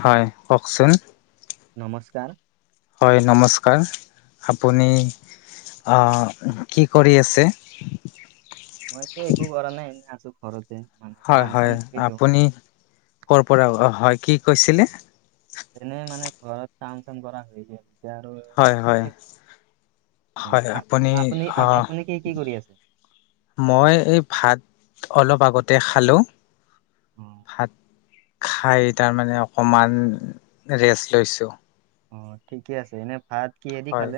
হয় কওকচোন নমস্কাৰ। হয়, নমস্কাৰ আপুনি আ আ উমহু, কি কৰি আছে? মইতো একো কৰা নাই এনেই আছো ঘৰতে মানে হয় কাম হয়, চাম কৰিলো আপুনি ক'ৰ পৰা হয় কি কৈছিলে? এনেই মানে ঘৰত কাম-চাম কৰা হৈ গেল। হয় হয়, হয় আ- আপুনি আ- হ আ- আপুনি কি কি কৰি আছে মই এই ভাত অলপ [unintelligible] বাগতে খালো অ ভাত খাই তাৰমানে অকমান ৰেষ্ট লৈছো। অ ঠিকেই আছে। এনে ভাত কিহেদি হয়, খালে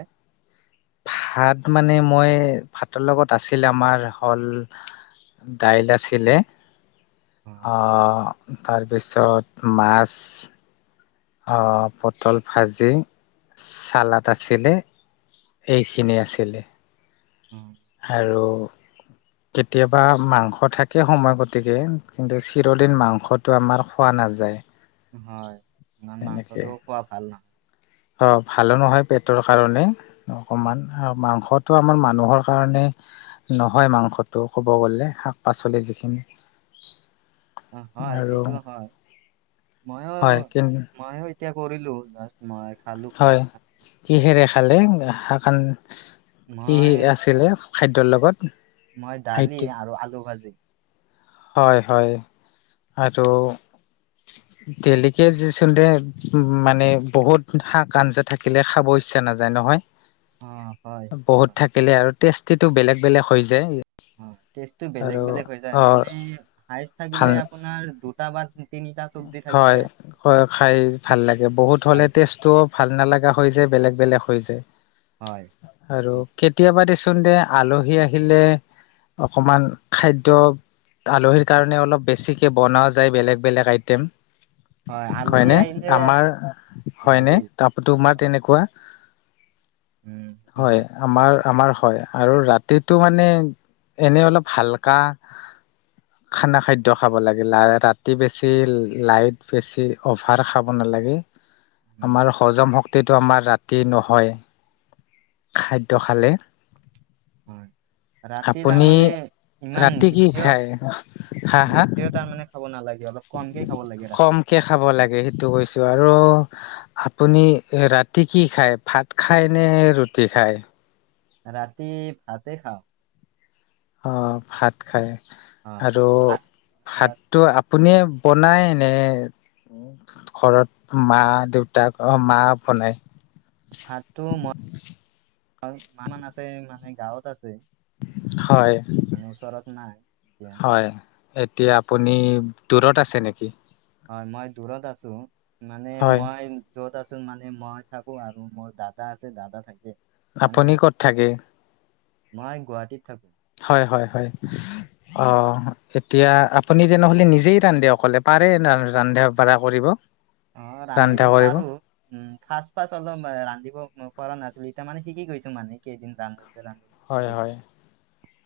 ভাত মানে মইয়ে ভাতৰ লগত আছিল আমাৰ হল ডাইল আছিলে [unintelligible] অ তাৰপিছত মাছ। [unintelligible] অঅঅ পটল ভাজি চালাড আছিলে। এইখিনি আছিলে। অ ঠিক আৰু কেতিয়াবা মাংস থাকে সময় গতিকে, কিন্তু চিৰদিন মাংসটো আমাৰ খোৱা নাই [unintelligible] না যায়। হয়, ইমান মাংসটোও খোৱা ভাল নহয়। অ ভালো নহয় পেটৰ কাৰণে অকমান অ আৰু মাংসত তো আমাৰ মানুহৰ কাৰণে নহয় মাংসটো ক'ব গ'লে শাক পাচলি যিখিনি [inaudible] অ হয় আৰু সেইটোও হয় ময়ো হয় কি ময়ো এতিয়া কৰিলো জাষ্ট মই খালো ভাত হয় ভাত কিহেৰে খালে শাকখন কি মই আছিলে খাদ্যৰ লগত মই ডালি আৰু আলু ভাজি। হয় হয়, আৰু তেলিকে যিচোন দে উম উম মানে বহুত শাক আঞ্জা থাকিলে খাবই পইচা নাযায় নহয়। অ হয়, সেইটোৱে বহুত হয়। থাকিলে আৰু টেষ্টিটো বেলেগ বেলেগ হৈ যায়। হয়, টেষ্টটো বেলেগ আৰু বেলেগ হৈ যায় অ মানে আইচ থাকিলে ভাল আপোনাৰ দুটা বা তিনি হয় হয়ও খাই ভাল লাগে বহুত হ'লে হায়েষ্ট টেষ্টটোও ভাল নালাগা হয় হৈ যে বেলেগ বেলেগ হৈ যায় হয় আৰু সেইটো কেতিয়াবা দেচোন দেচোন দে আলহী আহিলে অকমান খাদ্য আলহীৰ কাৰণে অলপ বেছিকে বনাও যায় বেলেগ বেলেগ আই টেম হয় আলহী হয়নে আহিলে আমাৰ হয়নে লাগেই তাৰপৰা তোমাৰ হয় তেনেকুৱা উম সেইটো হয়, আমাৰ আমাৰ হয় আৰু ৰাতিটো মানে এনেই অলপ হালকা আহ্ খানা-খাদ্য খাব লাগিলে আৰু ৰাতি বেছি ৰাতি লাইট বেছি অভাৰ খাব নালাগে উম আমাৰ হজম শক্ শক্তিটো আমাৰ ৰাতি নহয়, খাদ্য খালে। হয়। ৰাতি আপুনি তাৰমানে ইমান ৰাতি কি বেছিও খায় হা হা বেছি তাৰমানে খাব নালাগে। অলপ কমকে খাব লাগে ৰাতি। কমকে খাব লাগে সেইটো কৈছো আৰু আপুনি ৰাতি কি খায় ভাত খাই নে ৰু। টি খায়। ৰাতি ভাতে খাওঁ। অ' ভাত খাই হয় আৰু আ- ৰা- ভাতটো আপুনিয়ে বনায় নে। ঘৰত মা দেউতাক মা বনাই। ভাততো মই মা আছে মানে গাঁৱত আছে। হয় মানে ওচৰত নাই এতিয়া। হয় এতিয়া আপুনি দূৰত আছে নেকি? হয় মই দূৰত আছো, মানে হয় মই য'ত আছো মানে মই থাকো আৰু মোৰ দাদা আছে দাদা থাকে। মানে আপুনি ক'ত থাকে? মই গুৱাহাটীত থাকো। হয়, হয়, হয়। অ' এতিয়া আপুনি তেনেহ'লে নিজেই ৰান্ধে অকলে পাৰে ৰান্ধা বাঢ়া কৰিব। অ' ৰান্ধিব ৰান্ধা কৰিব পাৰো, উম ফাস্ট ফাস্ট অলপ ৰান্ধিব পৰা নাছিলো। মানে শিকি গৈছো মানে এইকেইদিন ৰান্ধি। হয়, হয়,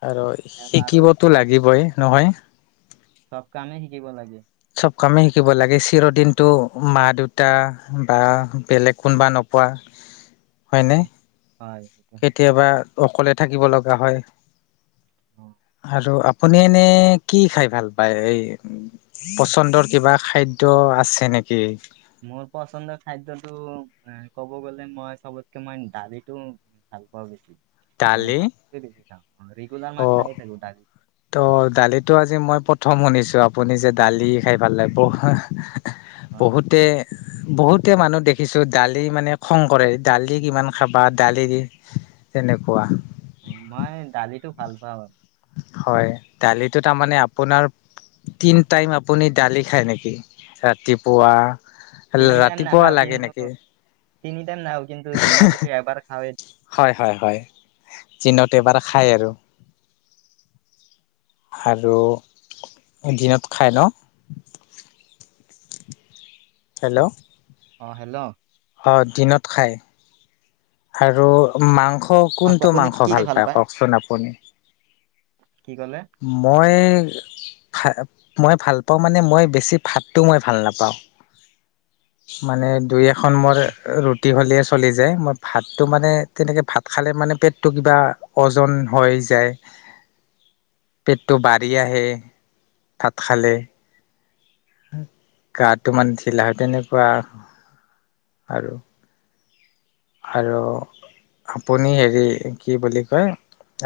আৰু এতিয়া পাৰো, শিকিবতো লাগিবই নহয়। চব কামেই শিকিব লাগে। চব কামেই শিকিব লাগে চিৰদিনটো মা দেউতা বা বেলেগ কোনোবা নো- পোৱা। হয়। হয়। কেতিয়াবা অকলে থাকিব লগা হয়। অ'। আৰু আপুনি এনে কি খাই ভাল পায় এই পচন্দৰ কিবা খাদ্য আছে নে? নেকি মোৰ পচন্দৰ খাদ্যটো এ ক'ব গলে মই চবতকে মই দালিটো ভাল পাও বেছি মানে দালি বেছি খাওঁ। ৰেগুলাৰ মই অ', খায়ে থাকো দালি। তো' দালিটো আজি মই প প্ৰথম শুনিছো আপুনি যে দালি খাই ভাল লাগে বহু অ'। বহুতে বহুতে মানুহ দেখিছো দালি মানে খং কৰে দালি কিমান খাবা দালি দি। তেনেকুৱা। মই দালিটো ভাল পাওঁ আৰু। হয়, দালিটো তাৰমানে আপোনাৰ তিন টাইম আপুনি দালি খায় নেকি? ৰাতিপুৱা তিনি টাইম ৰাতিপুৱা নাখাও, লাগে কিন্তু নেকি তিনি টাইম নাখাও, কিন্তু দিনত হ'লে এবাৰ খাওৱে। হয়, হয়, দিনত এবাৰ খায় আৰু। আৰু দিনত খাই ন? হেল্ল' অ'হেল্ল' অ'দিনত খাই। আৰু মাংস আপ কোনটো আপুনি মাংস কি কি ভাল খাই পায় কওকচোন আপুনি? কি ক'লে মই মই ভাল পাওঁ মানে মই বেছি ভাতটো মই ভাল নাপাওঁ। মানে দুই এখন মোৰ ৰুটি হ'লেই চলি যায়। মই ভাতটো মানে তেনেকৈ ভাত খালে মানে পেটটো কিবা ওজন হৈ যায়। [inaudible] পেটটো বাঢ়ি আহে ভাত খালে। গাটো মানে ঢিলা হয় তেনেকুৱা আৰু। আৰু আপুনি হেৰি কি বুলি কয়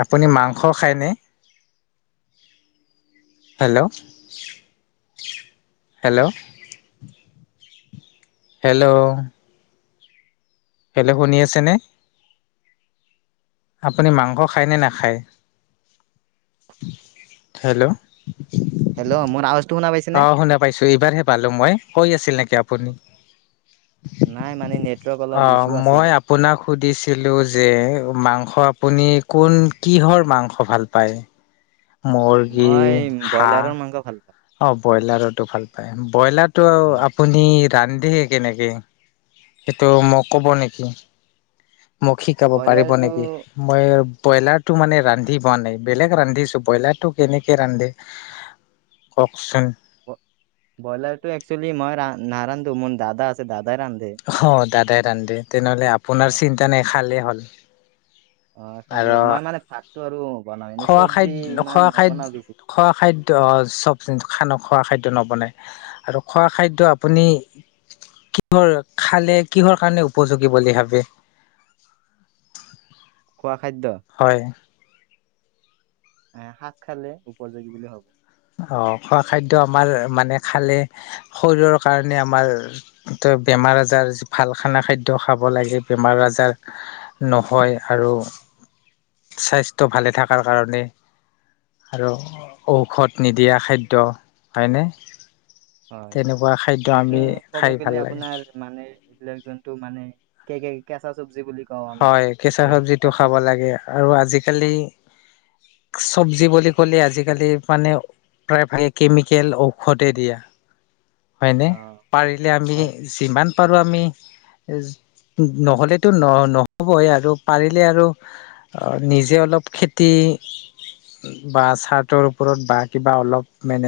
আপুনি মাংস খায়নে? [inaudible] Hello hello. হেল্ল'। বেলেগ শুনি আছে নে? আপুনি মাংস খায়নে নাখায়? হেল্ল' হেল্' মোৰ আৱা অ শুনা পাইছো এইবাৰহে পালো মই কৈ আছিল নেকি আপুনি? নাই মানে নেটৱৰ্ক অলপ অ ইছ্যু আছিল মই আপোনাক সুধিছিলো যে মাংস আপুনি কোন কিহৰ মাংস ভাল পায়। মুৰ্গী মই ব্ৰইলাৰৰ হাঁহ মাংস ভাল পাওঁ অ ব্ৰইলাৰতো ভাল পায়। ব্ৰইলাৰটো অ আপুনি ৰান্ধে কেনেকে? সেইটো মই কব নেকি? মোক শিকাব পাৰিব ব্ৰইলাৰটো নেকি? মই ব্ৰইলাৰটো মানে ৰান্ধি পোৱা নাই। বেলেগ ৰান্ধিছো ব্ৰইলাৰটো কেনেকে ৰান্ধে? কওকচুন। ব্ৰইলাৰটো একচেলি মই নাৰন্ধো মোৰ দাদা আছে দাদাই ৰান্ধে। অ দাদাই ৰান্দে তেনেহ'লে অ আপোনাৰ চিন্তা নাই খালেই হ'ল। অ খালি আৰু মই মানে ভাতটো আৰু বনাও, এনেই খোৱা চব্জি খাদ্য ইমান নবনাও বেছি। অ চব খান খোৱা খাদ্য নবনাই আৰু খোৱা খাদ্য আপুনি কিহৰ খালে কিহৰ কাৰণে উপযোগী বুলি ভাবে? [inaudible] খোৱা খাদ্য হয়। শাক খালে উপযোগী বুলি ভাবো। অ খোৱা খাদ্য আমাৰ মানে খালে শৰীৰৰ কাৰণে আমাৰ বেমাৰ আজাৰ ভাল খানা খাদ্য খাব লাগে বেমাৰ আজাৰ নহয় আৰু। [inaudible] স্বাস্থ্য ভালে থকাৰ কাৰণে আৰু ঔষধ নিদিয়া খাদ্য হয়নে। হয় তেনেকুৱা খাদ্য সেইটো আমি ক'ব খাই গলে ভাল লাগে। আপোনাৰ মানে এইবিলাক জন্তু মানে কে কেঁচা চব্জি বুলি ক হয় কেঁচা চব্জিতটো খাব লাগে আৰু আজিকালি চব্জি বুলি ক'লে আজিকালি মানে প্ৰায়ভাগে কেমিকেল ঔষধে দিয়া হয়নে অ পাৰিলে আমি হয় যিমান পাৰো আমি নহ'লেতো নহবৈ আৰু পাৰিলে আৰু নিজে অলপ খেতি বা চাৰটোৰ ওপৰত বা কিবা অলপ মে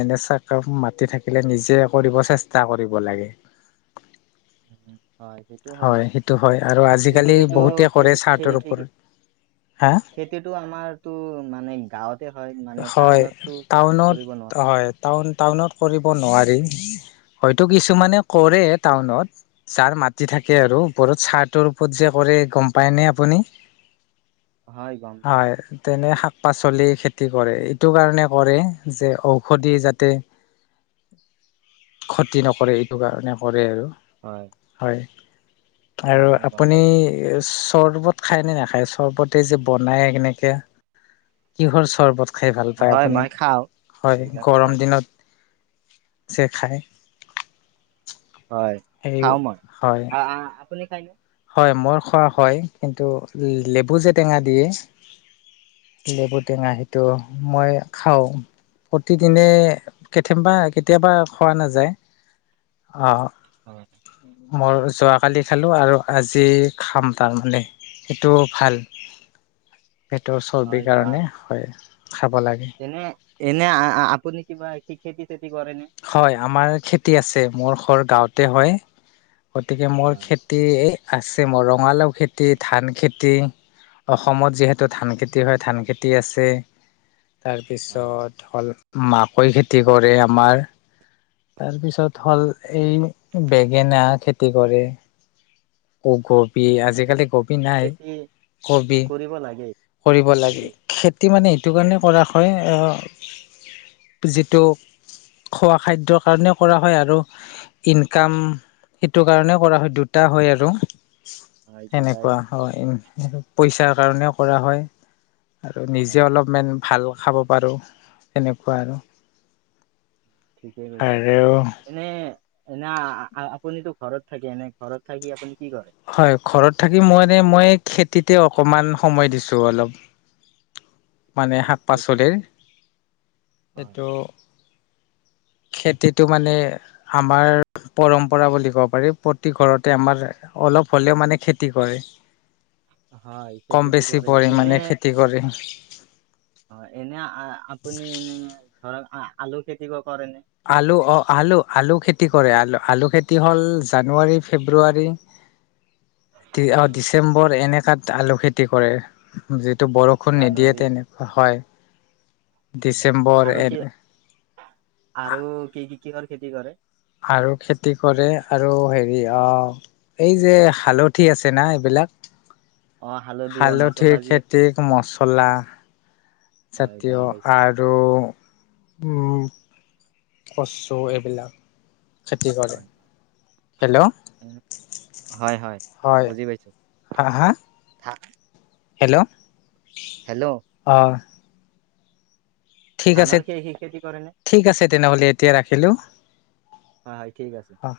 মাতি থাকিলে নিজে কৰিব চেষ্টা কৰিব লাগে। [inaudible] হয় সেইটো হয় সেইটো হয় আৰু কিন্তু আজিকালি বহুতে কৰে চাহটোৰ ওপৰত হা খেতিতটো আমাৰতো মানে গাঁৱতে হয় মানে টাউনতটো খেতি কৰিব নোৱাৰে হয় টাউনত টাউনত কৰিব নোৱাৰি, হয়তো কিছুমানে কৰে টাউনত যাৰ মাটি থাকে আৰু ওপৰত চাহটোৰ ওপৰত যে কৰে গম পায়নে আপুনি হয় গম পাওঁ হয় তেনে পাচলি খেতি কৰে এইটো কাৰণে কৰে যে ঔষধি যাতে ক্ষতি নকৰে এইটো কাৰণে কৰে আৰু হয় হয় হয় আৰু হয় গম আপুনি পাইছোঁ চৰ্বত খায় নে নাখায় চৰ্বতে যে বনায় কেনেকে, কিহৰ চৰ্বত খাই ভাল পায় হয় আপুনি মই খাওঁ হয়, এইবিলাকো হয় গৰম দিনত চে খায়। হয় সেই খাও মই, হয় আ আ আপুনি খাই নে হয় মোৰ খোৱা হয়, কিন্তু লেবু যে টেঙা দিয়ে লেবুটেঙা সেইটো মই খাওঁ প্ৰতিদিনে কেতিয়াবা কেতিয়াবা খোৱা নাযায়, আহ হয় মোৰ যোৱাকালি খালো আৰু আজি খাম তাৰমানে, সেইটো ভাল পেটৰ হয় চৰ্বিৰ ভাল কাৰণে হয় খাব লাগে। এনে এনে আ আ আপুনি কিবা খেতি-চেতি হয় আমাৰ খেতি আছে, মোৰ ঘৰ গাঁৱতে হয়। গতিকে মোৰ হয় খেতি এই আছে মোৰ ৰঙালাও খেতি ধান খেতি অসমত যিহেতু ধান খেতি হয়, ধান খেতি আছে। হয় তাৰপিছত হ'ল মাকৈ খেতি কৰে আমাৰ [inaudible] তাৰপিছত হ'ল, এই বেঙেনা খেতি কৰে। কবি হয় ভালে আজিকালি কবি নাই, খেতি কবি। কৰিব লাগে কৰিব লাগে খেতি মানে সেইটো কাৰণে কৰা হয়, যিটো খোৱা খাদ্যৰ কাৰণেও কৰা হয় আৰু ইনকাম সেইটো কাৰণে কৰা হয় দুটা হয় আৰু হয় দুটাই সেনেকুৱা হয় হয় পইচাৰ কাৰণেও কৰা হয় আৰু নিজে হয় অলপমান ভাল খাব পাৰো তেনেকুৱা আৰু ঠিকে কৈছা, আৰু এনে এনা আপুনিতো ঘৰত থাকে, এনে ঘৰত থাকি আপুনি কি কৰে হয় ঘৰত থাকি মই এনেই খেতিতে অকমান সময় দিছো অলপ মানে হয়, শাক খেতিটো -পাচলিৰ হয় এইটো খেতিটো মানে আমাৰ পৰম্পৰা বুলি ক'ব পাৰি প্ৰতি ঘৰতে আমাৰ, অলপ হলেও মানে খেতি কৰে। [inaudible] হয় কম খেতিটো বেছি কৰে পৰিমাণে খেতি কৰি। অঁ এনে এ আপুনি এনে ধৰক আঁ আলু খেতি কৰে। নে আলু, অঁ আলু, আলু খেতি, খেতি কৰে আলু, আলু খেতি হ'ল জানুৱাৰী, ফেব্ৰুৱাৰী, ডি অঁ হয় ডিচেম্বৰ এনেকাত আলু খেতি কৰে। যি, টো বৰষুণ নিদিয়ে জানুৱাৰীত তেনেকুৱা হয়। হয় ডিচেম্বৰ আৰু কি এন। আৰু কি কি কিহৰ খেতি কৰে। আৰু খেতি কৰে আৰু হেৰি এই যে হালধি আছে না এইবিলাক অ হালধি অ মছলা হালধিৰ যি খেতিক মচলা হয় জাতীয় গম পাইছো আৰু উম কচু এইবিলাক খেতি কৰে। হয় হয় হেল্ল' এনে- হয় হয় বুজি পাইছো হাঁ হাঁ। থা- হেল্ল', হেল্ল', অ' ঠিক আছে ধানৰ খে খেতি কৰে নে ঠিক আছে তেনেহ'লে এতিয়া ৰাখিলোঁ হ হয় ঠিক আছে। অ'।